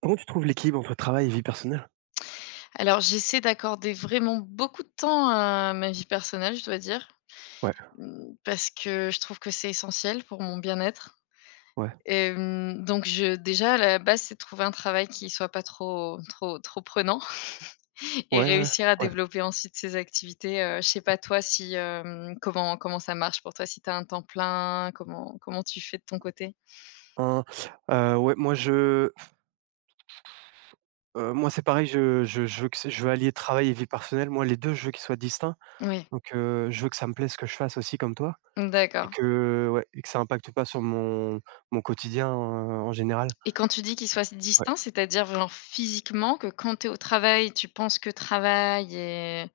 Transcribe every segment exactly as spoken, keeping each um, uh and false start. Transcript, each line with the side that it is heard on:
right: Comment tu trouves l'équilibre entre travail et vie personnelle?
left: Alors, j'essaie d'accorder vraiment beaucoup de temps à ma vie personnelle, je dois dire,
right: Ouais,
left: mmh, parce que je trouve que c'est essentiel pour mon bien-être.
right: ouais,
left: Hem, donc je déjà, à la base, c'est de trouver un travail qui soit pas trop trop trop prenant et
right: ouais, ouais,
left: réussir à
right: ouais,
left: développer ensuite ces activités, heu, je sais pas toi si, hem, comment comment ça marche pour toi? Si tu as un temps plein, comment comment tu fais de ton côté?
right: hein, heu, ouais, moi je heu, moi c'est pareil, je je je veux que c'est je veux allier travail et vie personnelle. Moi les deux, je veux qu'ils soient distincts.
left: Oui,
right: Donc heu, je veux que ça me plaise ce que je fasse aussi comme toi et
left: d'accord,
right: que ouais et que ça impacte pas sur mon mon quotidien, heu, en général.
left: et quand tu dis qu'il soit
right: Ouais,
left: distinct, c'est-à-dire genre physiquement que quand tu es au travail, tu penses que travail et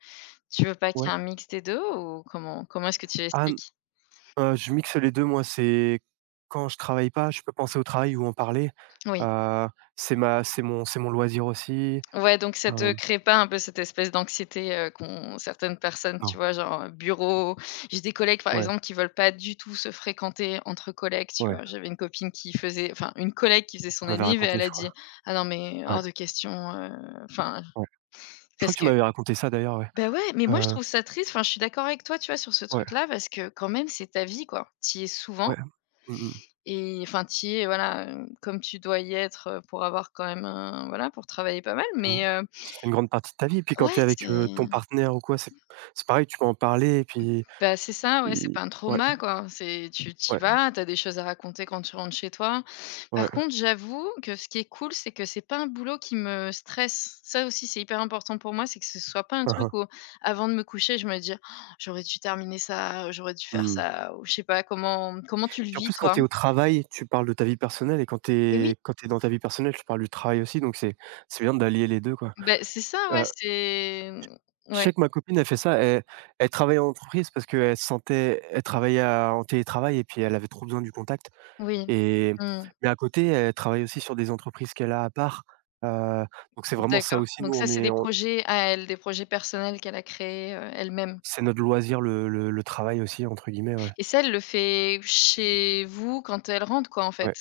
left: tu veux pas qu'il
right: ouais.
left: y ait un mix des deux, ou comment comment est-ce que tu
right: Ah n
left: l'expliques?
right: heu, je mixe les deux. Moi, c'est quand je travaille pas, je peux penser au travail ou en parler.
left: Oui.
right: Heu, c'est ma c'est mon c'est mon loisir aussi.
left: Ouais, donc ça te
right: Hem,
left: crée pas un peu cette espèce d'anxiété, heu, qu'ont certaines personnes,
right: non,
left: tu vois? Genre, heu, bureau, j'ai des collègues, par
right: ouais,
left: exemple, qui veulent pas du tout se fréquenter entre collègues, tu
right: ouais,
left: vois? J'avais une copine qui faisait, enfin, une collègue qui faisait
right: tu
left: son
right: m'avais
left: anniv et
right: raconté
left: elle
right: je
left: a
right: crois.
left: dit: «Ah non, mais
right: Ouais,
left: hors de question, heu», enfin,
right: ouais. Je crois
left: parce
right: que tu
left: que,
right: m'avais raconté ça d'ailleurs, ouais.
left: bah, ouais, mais moi je
right: Heu,
left: trouve ça triste, enfin, je suis d'accord avec toi, tu vois, sur ce
right: ouais,
left: truc-là parce que quand même c'est ta vie, quoi. Tu y es
right: ouais.
left: souvent.
right: Mmh mh.
left: Et enfin, tu y es, voilà, heu, comme tu dois y être, heu, pour avoir quand même un, voilà, pour travailler pas mal,
right: Mmh.
left: mais heu,
right: Ça fait une grande partie de ta vie et puis quand tu
left: ouais,
right: es avec,
left: c'est,
right: heu, ton partenaire ou quoi, c'est c'est pareil, tu peux en parler et puis
left: bah, c'est ça, ouais, c'est
right: puis
left: pas un
right: ouais,
left: trauma, quoi. C'est tu t'y
right: ouais,
left: vas, t'as des choses à raconter quand tu rentres chez toi.
right: ouais.
left: Par contre, j'avoue que ce qui est cool, c'est que c'est pas un boulot qui me stresse. Ça aussi, c'est hyper important pour moi, c'est que ce soit pas un
right: Hein, hein.
left: truc où, avant de me coucher, je me dis: Oh, «J'aurais dû terminer ça, j'aurais dû faire
right: Mmh.
left: ça» ou je sais pas. Comment comment tu le
right: Puis en
left: vis,
right: plus, quand
left: toi?
right: tu es au travail, tu parles de ta vie personnelle et quand tu
left: Et oui,
right: es quand tu es dans ta vie personnelle, tu parles du travail aussi donc c'est c'est bien d'allier les deux, quoi.
left: bah, c'est ça, ouais,
right: Heu,
left: c'est, mmh,
right: je sais
left: ouais.
right: que ma copine, elle fait ça, elle elle travaille en entreprise parce qu'elle se sentait elle travaillait à en télétravail et puis elle avait trop besoin du contact.
left: Oui.
right: Et
left: Mmh.
right: mais à côté, elle travaille aussi sur des entreprises qu'elle a à part, heu, donc c'est vraiment ça
left: D'accord.
right: aussi, nous
left: Donc ça,
right: on
left: c'est
right: est
left: des
right: on
left: projets à elle, des projets personnels qu'elle a créés, heu, elle-même,
right: c'est notre loisir le le le «travail» aussi entre guillemets, ouais.
left: et ça, elle le fait chez vous quand elle rentre quoi, en fait?
right: Ouais,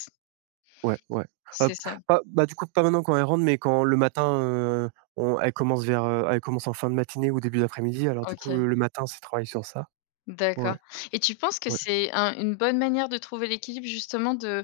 right: ouais, ouais. Hop,
left: C'est ça?
right: pas bah, du coup, pas maintenant quand elle rentre, mais quand le matin, heu, on elle commence vers, heu, elle commence en fin de matinée ou début d'après-midi, alors du coup,
left: OK,
right: le matin, c'est travail sur ça. Ouais,
left: d'accord, et tu penses que
right: ouais.
left: c'est un une bonne manière de trouver l'équilibre, justement, de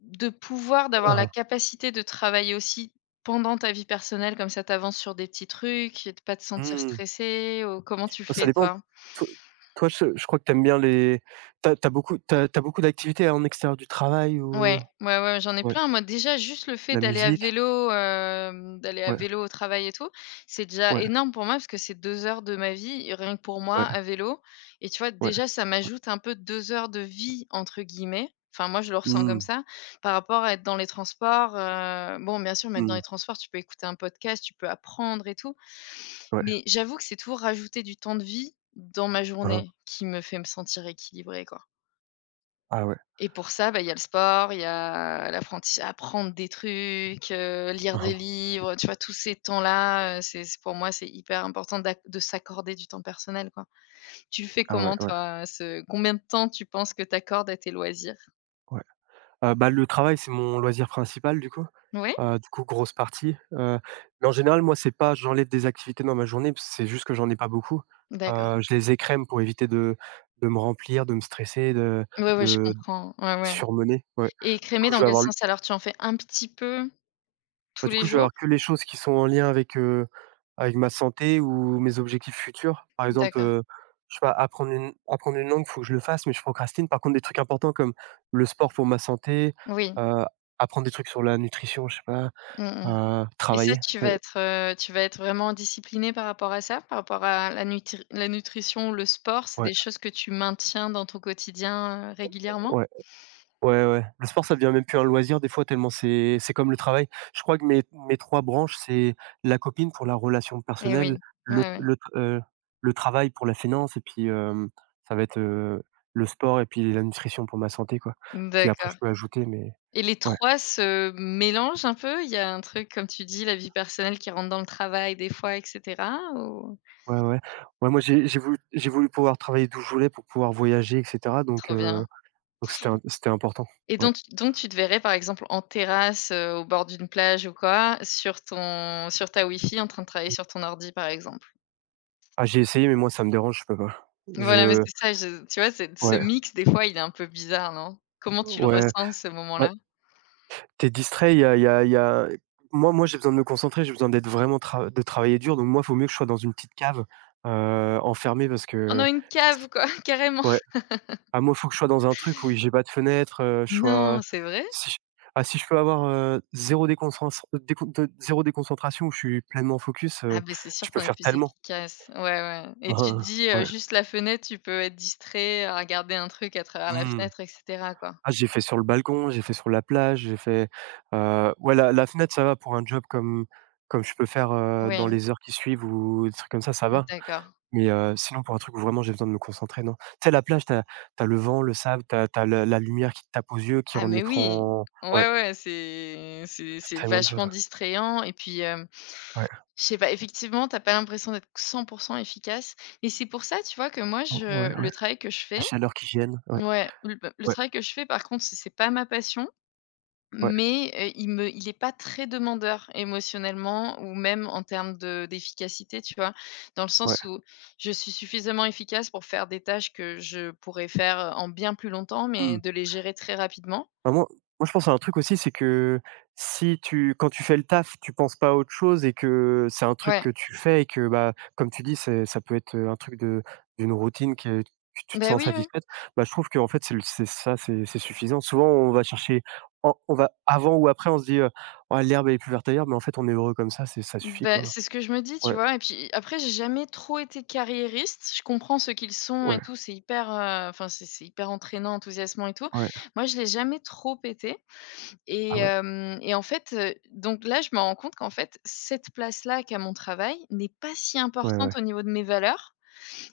left: de pouvoir, d'avoir la
right: Hein,
left: capacité de travailler aussi pendant ta vie personnelle, comme ça t'avances sur des petits trucs et de pas te sentir
right: hein. Mmh.
left: stressé. Ou comment tu
right: Ça
left: fais,
right: dépend.
left: toi?
right: Toi toi, je je crois que t'aimes bien les T'as as beaucoup t'as as beaucoup d'activités en extérieur du travail ou?
left: Ouais, ouais, ouais, j'en ai
right: Ouais,
left: plein. Moi, déjà, juste le fait
right: la
left: d'aller à
right: musique?
left: vélo, hem, d'aller à
right: Ouais,
left: vélo au travail et tout, c'est déjà
right: ouais.
left: énorme pour moi parce que c'est deux heures de ma vie, rien que pour moi,
right: Ouais,
left: à vélo, et tu vois,
right: ouais.
left: déjà, ça m'ajoute un peu deux heures de vie, entre guillemets. Enfin, moi, je le ressens comme
right: Mmh,
left: ça, par rapport à être dans les transports, heu, bon, bien sûr, mais dans
right: mmh.
left: les transports, tu peux écouter un podcast, tu peux apprendre et tout,
right: Ouais.
left: mais j'avoue que c'est toujours rajouter du temps de vie dans ma
right: Hein, hein.
left: journée qui me fait me sentir équilibrée, quoi.
right: Ah ouais.
left: Et pour ça, bah, il y a le sport, il y a l'apprentissage, apprendre des trucs, heu,
right: Hein,
left: lire
right: hein.
left: des livres, tu vois? Tous ces temps-là, heu, c'est c'est pour moi, c'est hyper important d'ac de s'accorder du temps personnel, quoi. Tu le fais
right: Ah ouais,
left: comment,
right: ouais,
left: toi, ce combien de temps tu penses que tu accordes à tes loisirs?
right: ouais. Heu, bah, le travail, c'est mon loisir principal du coup.
left: Oui,
right: Heu, du coup, grosse partie, heu, mais en général, moi, c'est pas j'enlève des activités dans ma journée, parce c'est juste que j'en ai pas beaucoup.
left: d'accord.
right: Heu, je les écrème pour éviter de de me remplir, de me stresser, de
left: Oui, oui, je
right: de
left: comprends. Ouais, ouais.
right: surmener, ouais.
left: Et
right: Du
left: écrémé
right: coup, je
left: dans
right: vais
left: quel
right: avoir l
left: sens, alors? Tu en fais un petit peu
right: bah,
left: tous
right: du
left: les
right: coup, je vais
left: jours?
right: avoir que les choses qui sont en lien avec, heu, avec ma santé ou mes objectifs futurs. Par exemple,
left: D'accord.
right: heu, je sais pas, apprendre une apprendre une langue, il faut que je le fasse, mais je procrastine. Par contre, des trucs importants comme le sport pour ma santé,
left: Oui.
right: heu, apprendre des trucs sur la nutrition, je sais pas,
left: Mmh mh.
right: heu,
left: Et ça,
right: travailler,
left: tu vas
right: c'est
left: être, heu, tu vas être vraiment discipliné par rapport à ça? Par rapport à la nutri la nutrition, le sport, c'est
right: ouais,
left: des choses que tu maintiens dans ton quotidien, heu, régulièrement?
right: ouais. Ouais, ouais. Le sport, ça devient même plus un loisir des fois tellement c'est c'est comme le travail. Je crois que mes mes trois branches, c'est la copine pour la relation
left: Et oui,
right: personnelle,
left: ouais,
right: le
left: ouais.
right: le t heu, le travail pour la finance et puis, hem, ça va être, heu, le sport et puis la nutrition pour ma santé, quoi. Puis après
left: D'accord.
right: je peux ajouter mais
left: Et les
right: ouais,
left: trois se mélangent un peu? Il y a un truc, comme tu dis, la vie personnelle qui rentre dans le travail des fois, et cetera, ou?
right: ouais, ouais. Ouais, moi j'ai j'ai voulu j'ai voulu pouvoir travailler d'où je voulais pour pouvoir voyager et cetera donc,
left: Trop
right: heu,
left: bien.
right: donc c'était im c'était important.
left: Et
right: Ouais.
left: donc donc tu te verrais, par exemple, en terrasse, heu, au bord d'une plage ou quoi, sur ton sur ta Wi-Fi, en train de travailler
right: Mmh.
left: sur ton ordi, par exemple?
right: Ah, j'ai essayé mais moi ça me dérange, je peux pas.
left: Voilà, mais
right: Je
left: c'est ça, je, tu vois, c'est ce
right: ouais,
left: mix, des fois, il est un peu bizarre, non? Comment tu le
right: ouais.
left: ressens, ce
right: Bah
left: moment-là?
right: T'es distrait, il y a il y a il y a moi moi, j'ai besoin de me concentrer, j'ai besoin d'être vraiment tra de travailler dur, donc moi, il faut mieux que je sois dans une petite cave, heu, enfermée parce
left: «On
right: que
left: a une cave, quoi!» Carrément.
right: ouais. Ah moi, il faut que je sois dans un truc où j'ai pas de fenêtre, heu, je sois
left: Non, c'est vrai?
right: si j ah si je peux avoir, heu, zéro déconcentra décon de zéro déconcentration où je suis pleinement focus,
left: Ah
right: heu,
left: ben, c'est
right: je
left: sûr
right: peux
left: qu'on est
right: faire
left: plus
right: tellement.
left: efficace. Ouais, ouais, et tu te dis, heu,
right: Ouais.
left: juste la fenêtre, tu peux être distrait, à regarder un truc à travers la
right: Mmh.
left: fenêtre, et cetera, quoi?
right: Ah, j'ai fait sur le balcon, j'ai fait sur la plage, j'ai fait, heu, ouais, la la fenêtre, ça va pour un job comme comme je peux faire, heu, dans
left: Oui,
right: les heures qui suivent ou des trucs comme ça, ça va.
left: d'accord.
right: Mais, heu, sinon pour un truc où vraiment j'ai besoin de me concentrer, non. Tu sais, la plage, t'as as le vent, le sable, t'as as la la lumière qui te tape aux yeux, qui
left: Ah
right: rend
left: mais oui.
right: l'écran
left: Ouais,
right: ouais,
left: ouais, c'est c'est
right: c'est
left: c'est
right: tellement de choses.
left: vachement distrayant, et puis, hem,
right: Ouais,
left: je sais pas, effectivement, t'as pas l'impression d'être cent efficace, et c'est pour ça, tu vois, que moi
right: ouais,
left: je
right: ouais, ouais.
left: le travail que je
right: La
left: fais,
right: chaleur qui gêne, ouais,
left: ouais, le, bah, le
right: ouais,
left: travail que je fais, par contre, c'est c'est pas ma passion,
right: ouais,
left: mais, heu, il me il est pas très demandeur émotionnellement ou même en termes de d'efficacité, tu vois? Dans le
right: ouais.
left: sens où je suis suffisamment efficace pour faire des tâches que je pourrais faire en bien plus longtemps, mais
right: Mmh.
left: de les gérer très rapidement.
right: Bah, moi moi je pense à un truc aussi, c'est que si tu quand tu fais le taf, tu penses pas à autre chose et que c'est un truc que
left: Ouais.
right: tu fais et que, bah, comme tu dis, c'est ça peut être, un truc de d'une routine que que tu te
left: Bah,
right: sens
left: oui, oui.
right: satisfaite, bah, je trouve que en fait c'est le c'est ça, c'est c'est suffisant. Souvent on va chercher en on va avant ou après on se dit, heu: «Oh l'herbe elle est plus verte ailleurs», mais en fait on est heureux comme ça, c'est ça suffit
left: Bah,
right: quoi.
left: c'est ce que je me dis, tu
right: Ouais,
left: vois? Et puis après, j'ai jamais trop été carriériste. Je comprends ce qu'ils sont
right: ouais,
left: et tout, c'est hyper, heu, enfin, c'est c'est hyper entraînant, enthousiasmant et tout.
right: ouais,
left: Moi, je l'ai jamais trop été,
right: ah
left: et
right: ouais,
left: hem et en fait, heu, donc là, je me rends compte qu'en fait, cette place-là qu'a mon travail n'est pas si
right: ouais, ouais.
left: importante au niveau de mes valeurs,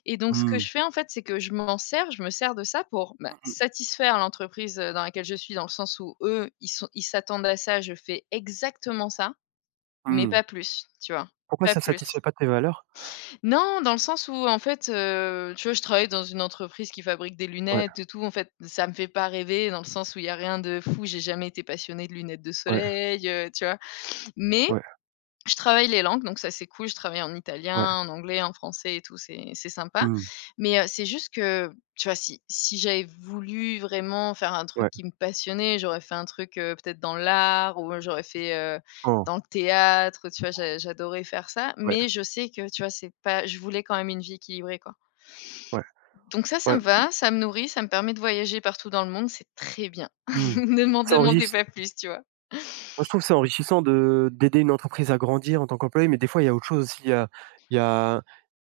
left: et donc ce que
right: Mmh.
left: je fais, en fait, c'est que je m'en sers, je me sers de ça pour, bah,
right: Mmh mh.
left: satisfaire l'entreprise, heu, dans laquelle je suis, dans le sens où eux, ils sont ils s'attendent à ça, je fais exactement ça. Mais
right: Mmh.
left: pas plus, tu vois?
right: Pourquoi
left: Pas
right: ça
left: plus.
right: satisfait pas tes valeurs?
left: Non, dans le sens où en fait, heu, tu vois, je travaille dans une entreprise qui fabrique des
right: Ouais,
left: lunettes et tout. En fait, ça me fait pas rêver dans le sens où il y a rien de fou. J'ai jamais été passionnée de lunettes de
right: ouais,
left: soleil, heu, tu vois? Mais
right: ouais,
left: je travaille les langues, donc ça, c'est cool. Je travaille en
right: ouais.
left: italien, en anglais, en français et tout, c'est c'est sympa.
right: Mmh.
left: Mais, heu, c'est juste que, tu vois, si si j'avais voulu vraiment faire un truc
right: Ouais.
left: qui me passionnait, j'aurais fait un truc, heu, peut-être dans l'art, ou j'aurais fait, heu,
right: Oh,
left: dans le théâtre, tu vois? J'a j'adorais faire ça,
right: ouais.
left: mais je sais que, tu vois, c'est pas, je voulais quand même une vie équilibrée, quoi.
right: Ouais,
left: Donc ça, ça
right: ouais,
left: me va, ça me nourrit, ça me permet de voyager partout dans le monde, c'est très bien.
right: mmh.
left: Ne m'en
right: C'est
left: demandez
right: enrichis
left: pas plus, tu vois?
right: moi je trouve c'est enrichissant de d'aider une entreprise à grandir en tant qu'employé, mais des fois il y a autre chose aussi. Il y a il y a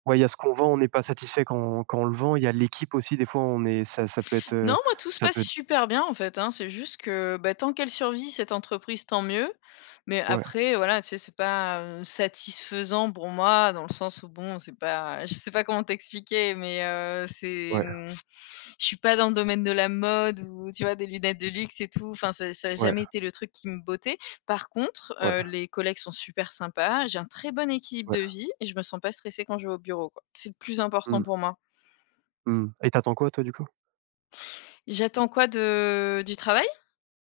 right: ouais, il y a ce qu'on vend, on n'est pas satisfait quand quand on le vend. Il y a l'équipe aussi, des fois on est ça ça peut être, heu,
left: Non, moi, tout se
right: ça
left: passe
right: peut être
left: super bien, en fait, hein. C'est juste que, bah, tant qu'elle survit, cette entreprise, tant mieux. Mais
right: ouais,
left: après, voilà, tu sais, c'est pas, heu, satisfaisant pour moi dans le sens où, bon, c'est pas, je sais pas comment t'expliquer, mais heu, c'est,
right: ouais,
left: mmh, je suis pas dans le domaine de la mode ou, tu vois, des lunettes de luxe et tout. Enfin, ça ça a
right: ouais,
left: jamais été le truc qui me bottait. Par contre,
right: ouais,
left: heu, les collègues sont super sympas. J'ai un très bon équilibre
right: ouais.
left: de vie et je me sens pas stressée quand je vais au bureau, quoi. C'est le plus important
right: Mmh,
left: pour moi.
right: mmh et tu attends quoi toi du coup?
left: J'attends quoi de du travail?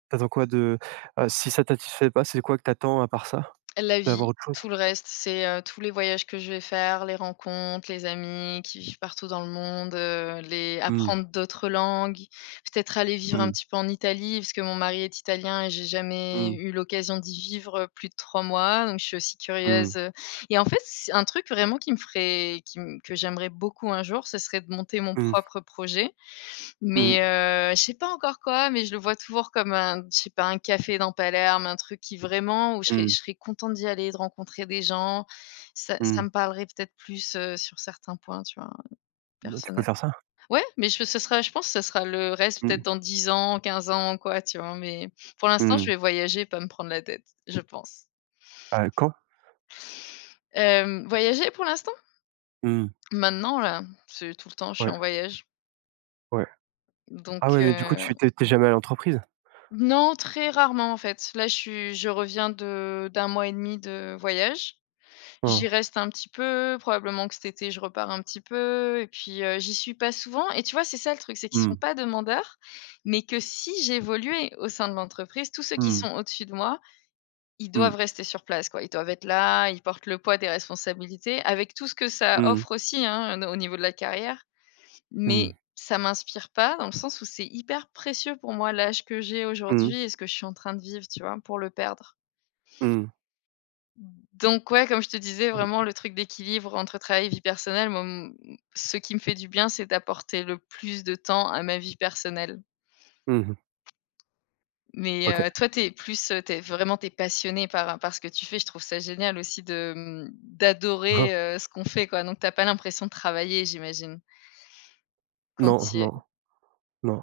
right: Tu attends quoi de heu, si ça t'atisfait pas, c'est quoi que tu attends à part ça?
left: La
right: D'avoir
left: vie,
right: autre chose?
left: tout le reste, c'est, heu, tous les voyages que je vais faire, les rencontres, les amis qui vivent partout dans le monde, heu, les
right: Mmh,
left: apprendre d'autres langues, peut-être aller vivre un
right: mmh,
left: petit peu en Italie, parce que mon mari est italien et j'ai jamais
right: mmh,
left: eu l'occasion d'y vivre plus de trois mois, donc je suis aussi
right: mmh,
left: curieuse, heu, et en fait, c'est un truc vraiment qui me ferait qui m que j'aimerais beaucoup, un jour, ce serait de monter mon
right: mmh,
left: propre projet,
right: mmh,
left: mais heu, je sais pas encore quoi, mais je le vois toujours comme un, je sais pas, un café dans Palerme, un truc qui vraiment où je serais
right: mmh,
left: je serais contente d'y aller, de rencontrer des gens. Ça ça
right: mmh.
left: me parlerait peut-être plus, heu, sur certains points, tu vois,
right: Bah, tu peux
left: personnels.
right: faire ça?
left: Ouais, mais je ce sera je pense que ce sera le reste,
right: Mmh,
left: peut-être dans dix ans, quinze ans, quoi, tu vois? Mais pour l'instant,
right: mmh.
left: je vais voyager, pas me prendre la tête, je pense.
right: Heu, quand?
left: Hem, voyager pour l'instant?
right: Mmh,
left: Maintenant, là, c'est tout le temps, je suis
right: ouais,
left: en voyage.
right: ouais. Ah
left: Donc
right: ouais, mais du coup,
left: heu
right: tu t'es es jamais allée en entreprise?
left: non, très rarement en fait. Là, je suis, je reviens de d'un mois et demi de voyage.
right: Mmh.
left: J'y reste un petit peu, probablement que cet été, je repars un petit peu et puis, heu, j'y suis pas souvent et tu vois, c'est ça le truc, c'est qu'ils sont
right: Mmh.
left: pas demandeurs, mais que si j'évoluais au sein de l'entreprise, tous ceux qui
right: Mmh.
left: sont au-dessus de moi, ils
right: Mmh.
left: doivent rester sur place quoi. Ils doivent être là, ils portent le poids des responsabilités avec tout ce que ça
right: Mmh.
left: offre aussi, hein, au niveau de la carrière. Mais
right: Mmh.
left: ça m'inspire pas dans le sens où c'est hyper précieux pour moi l'âge que j'ai aujourd'hui
right: Mmh.
left: et ce que je suis en train de vivre, tu vois? Pour le perdre.
right: Mmh.
left: Donc ouais, comme je te disais, vraiment
right: Mmh.
left: le truc d'équilibre entre travail et vie personnelle, moi, m ce qui me fait du bien, c'est d'apporter le plus de temps à ma vie personnelle.
right: Mmh
left: Mais
right: OK.
left: heu, toi, t'es plus, heu, tu vraiment t'es passionné par par ce que tu fais. Je trouve ça génial aussi de, mmh,
right: Hein.
left: d'adorer, heu, ce qu'on fait, quoi. Donc t'as pas l'impression de travailler, j'imagine, quand
right: Non,
left: tu y es.
right: non, non.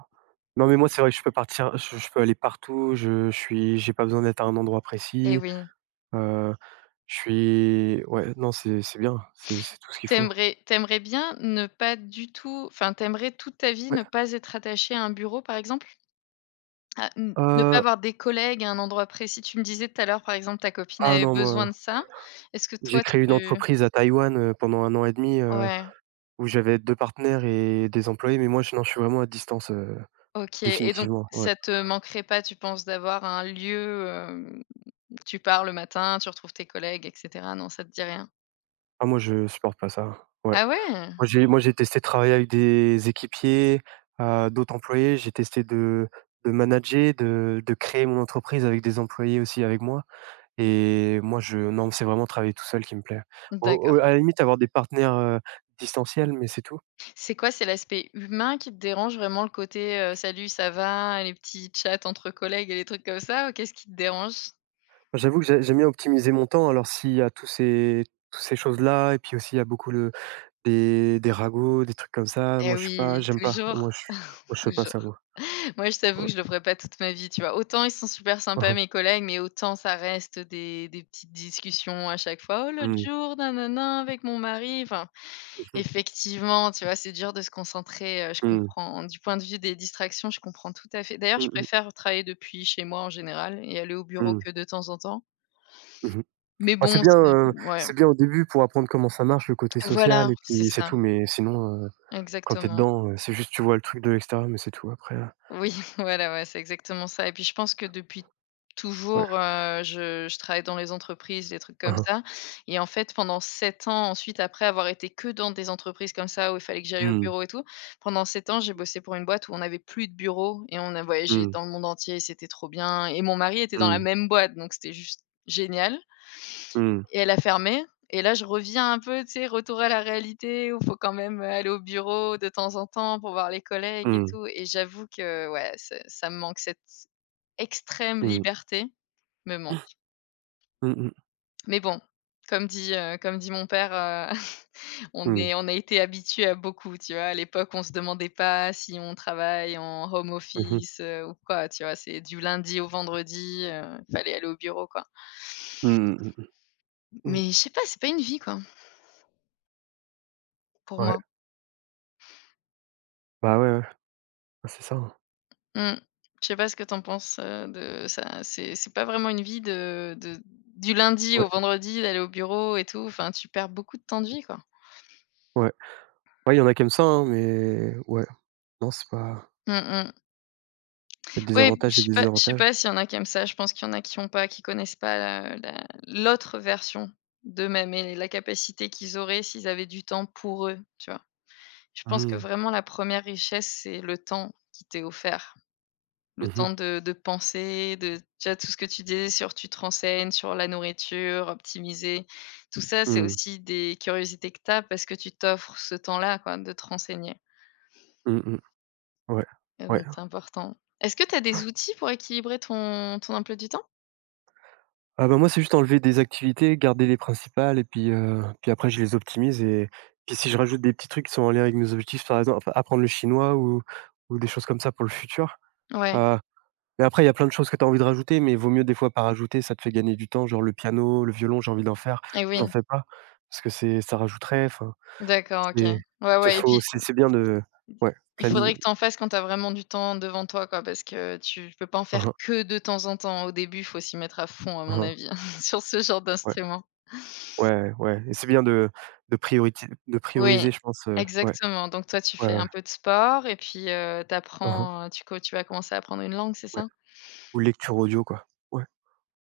right: Non, mais moi, c'est vrai que je peux partir je je peux aller partout, je je suis j'ai pas besoin d'être à un endroit
left: Et
right: précis,
left: oui.
right: heu, je suis ouais, non, c'est c'est bien, c'est c'est tout ce qu'il faut.
left: T'aimerais, t'aimerais bien ne pas du tout enfin, t'aimerais toute ta vie
right: Ouais.
left: ne pas être attaché à un bureau, par exemple? À n ne pas
right: Heu,
left: avoir des collègues à un endroit précis? Tu me disais tout à l'heure, par exemple, ta copine
right: ah
left: avait
right: non,
left: besoin
right: moi,
left: de ça. Est-ce que
right: j'ai
left: toi, tu
right: créé une entreprise à Taïwan, heu, pendant un an et demi heu,
left: ouais,
right: où j'avais deux partenaires et des employés, mais moi, je non, je suis vraiment à distance, heu,
left: OK, et donc
right: définitivement, ouais.
left: ça te manquerait pas, tu penses, d'avoir un lieu, hem, tu pars le matin, tu retrouves tes collègues et cetera? Non, ça te dit rien?
right: Ah moi je supporte pas ça, ouais.
left: Ah ouais?
right: Moi j'ai moi j'ai testé de travailler avec des équipiers, heu, d'autres employés, j'ai testé de de manager, de de créer mon entreprise avec des employés aussi avec moi et moi je non, c'est vraiment travailler tout seul qui me plaît. Au au
left: D'accord.
right: à la limite avoir des partenaires, heu, distanciels, mais c'est tout.
left: C'est quoi? C'est l'aspect humain qui te dérange? Vraiment le côté, heu, «Salut, ça va?», les petits chats entre collègues et les trucs comme ça, ou qu'est-ce qui te dérange?
right: J'avoue que j'ai j'aime bien optimiser mon temps, alors s'il y a tous ces toutes ces choses-là et puis aussi il y a beaucoup le des des ragots, des trucs comme ça, moi
left: Eh
right: je suis pas
left: oui,
right: j'aime pas.
left: toujours,
right: Moi je moi je fais pas
left: toujours.
right: ça moi.
left: Moi, je t'avoue
right: Ouais.
left: que je le ferai pas toute ma vie, tu vois? Autant ils sont super sympas mes collègues, mais autant ça reste des des petites discussions à chaque fois. «Oh l'autre
right: Mmh mh.
left: jour, nanana, avec mon mari», enfin, effectivement, tu vois? C'est dur de se concentrer, heu, je
right: Mmh.
left: comprends. Du point de vue des distractions, je comprends tout à fait. D'ailleurs, je
right: Mmh
left: préfère travailler depuis chez moi en général et aller au bureau
right: Mmh.
left: que de temps en temps.
right: Mmh mh.
left: Mais
right: Bah, c'est
left: bon,
right: bien,
left: c'est
right: heu,
left: ouais,
right: c'est bien au début pour apprendre comment ça marche, le côté
left: voilà,
right: social et
left: c'est
right: puis c'est
left: ça,
right: tout, mais sinon, heu, quand tu es
left: exactement.
right: dedans, heu, c'est juste tu vois le truc de l'extérieur, mais c'est tout après, heu,
left: Oui, voilà, ouais, c'est exactement ça et puis je pense que depuis toujours,
right: ouais.
left: heu, je je travaille dans les entreprises, des trucs
right: Hein
left: comme
right: hein.
left: ça et en fait, pendant sept ans ensuite, après avoir été que dans des entreprises comme ça, où il fallait que j'aille au
right: Mmh.
left: bureau et tout, pendant sept ans, j'ai bossé pour une boîte où on n'avait plus de bureau et on a voyagé
right: Mmh.
left: dans le monde entier, c'était trop bien, et mon mari était dans la
right: Mmh.
left: même boîte, donc c'était juste génial.
right: Mmh.
left: Et elle a fermé et là je reviens un peu, tu sais, retour à la réalité où il faut quand même, euh, aller au bureau de temps en temps pour voir les collègues et
right: Mmh.
left: tout, et j'avoue que, ouais, c'est ça me manque, cette extrême
right: Mmh.
left: liberté me manque.
right: Mmh.
left: Mais bon, comme dit, heu, comme dit mon père, heu, on
right: Mmh.
left: est on a été habitué à beaucoup, tu vois? À l'époque, on se demandait pas si on travaille en home
right: Mmh mh.
left: office, heu, ou quoi, tu vois? C'est du lundi au vendredi, heu, fallait aller au bureau, quoi.
right: Mmh mh. Mmh mh. Mmh.
left: Mais je sais pas, c'est pas une vie, quoi, pour
right: Ouais.
left: moi.
right: Bah, ouais, ouais. Bah, c'est ça, hein.
left: Mmh. Je sais pas ce que t'en penses, heu, de ça? C'est c'est pas vraiment une vie de de du lundi
right: Ouais,
left: au vendredi, d'aller au bureau et tout, enfin, tu perds beaucoup de temps de vie, quoi.
right: ouais. Ouais, il y en a qui aiment ça, hein, mais ouais, non, c'est pas
left: Mmh mh.
right: il y a des
left: Oui,
right: avantages
left: je
right: et
left: sais
right: des
left: pas je sais
right: désavantages.
left: pas s'il y en a qui aiment ça, je pense qu'il y en a qui ont pas qui connaissent pas la la l'autre version d'eux-mêmes et la capacité qu'ils auraient s'ils avaient du temps pour eux, tu vois? Je pense que
right: Mmh.
left: vraiment la première richesse, c'est le temps qui t'est offert. Le
right: Mmh mh.
left: temps de de penser, de tu vois, tout ce que tu disais sur tu te renseignes sur la nourriture, optimiser, tout Mmh. ça, c'est
right: Mmh.
left: aussi des curiosités que tu as parce que tu t'offres ce temps-là quoi, de te renseigner
right: Mmh mh. Ouais.
left: et
right: Ouais.
left: donc c'est important. Est-ce que tu as des outils pour équilibrer ton ton emploi du temps?
right: Ah bah, moi, c'est juste enlever des activités, garder les principales et puis, heu, puis après je les optimise et puis si je rajoute des petits trucs qui sont en lien avec mes objectifs, par exemple, enfin, apprendre le chinois ou ou des choses comme ça pour le futur.
left: Ouais
right: Heu, mais après il y a plein de choses que tu as envie de rajouter, mais vaut mieux des fois pas rajouter, ça te fait gagner du temps, genre le piano, le violon, j'ai envie d'en faire,
left: et oui,
right: j'en fais pas parce que c'est ça rajouterait, enfin,
left: d'accord, OK.
right: c'est
left: Ouais,
right: c'est
left: ouais et
right: faut
left: puis
right: c'est c'est bien de ouais,
left: il
right: plani
left: faudrait que tu en fasses quand tu as vraiment du temps devant toi quoi, parce que tu peux pas en faire
right: Mmh
left: que de temps en temps. Au début, il faut s'y mettre à fond à mon
right: Mmh
left: avis sur ce genre
right: Ouais,
left: d'instrument.
right: ouais, ouais et c'est bien de de prioriti de
left: Oui,
right: prioriser, je pense, heu, ouais,
left: exactement. Donc toi, tu fais
right: ouais, ouais.
left: un peu de sport et puis, heu, tu
right: Mmh
left: tu co tu vas commencer à apprendre une langue, c'est
right: Ouais.
left: ça?
right: Ou lecture audio quoi. Ouais.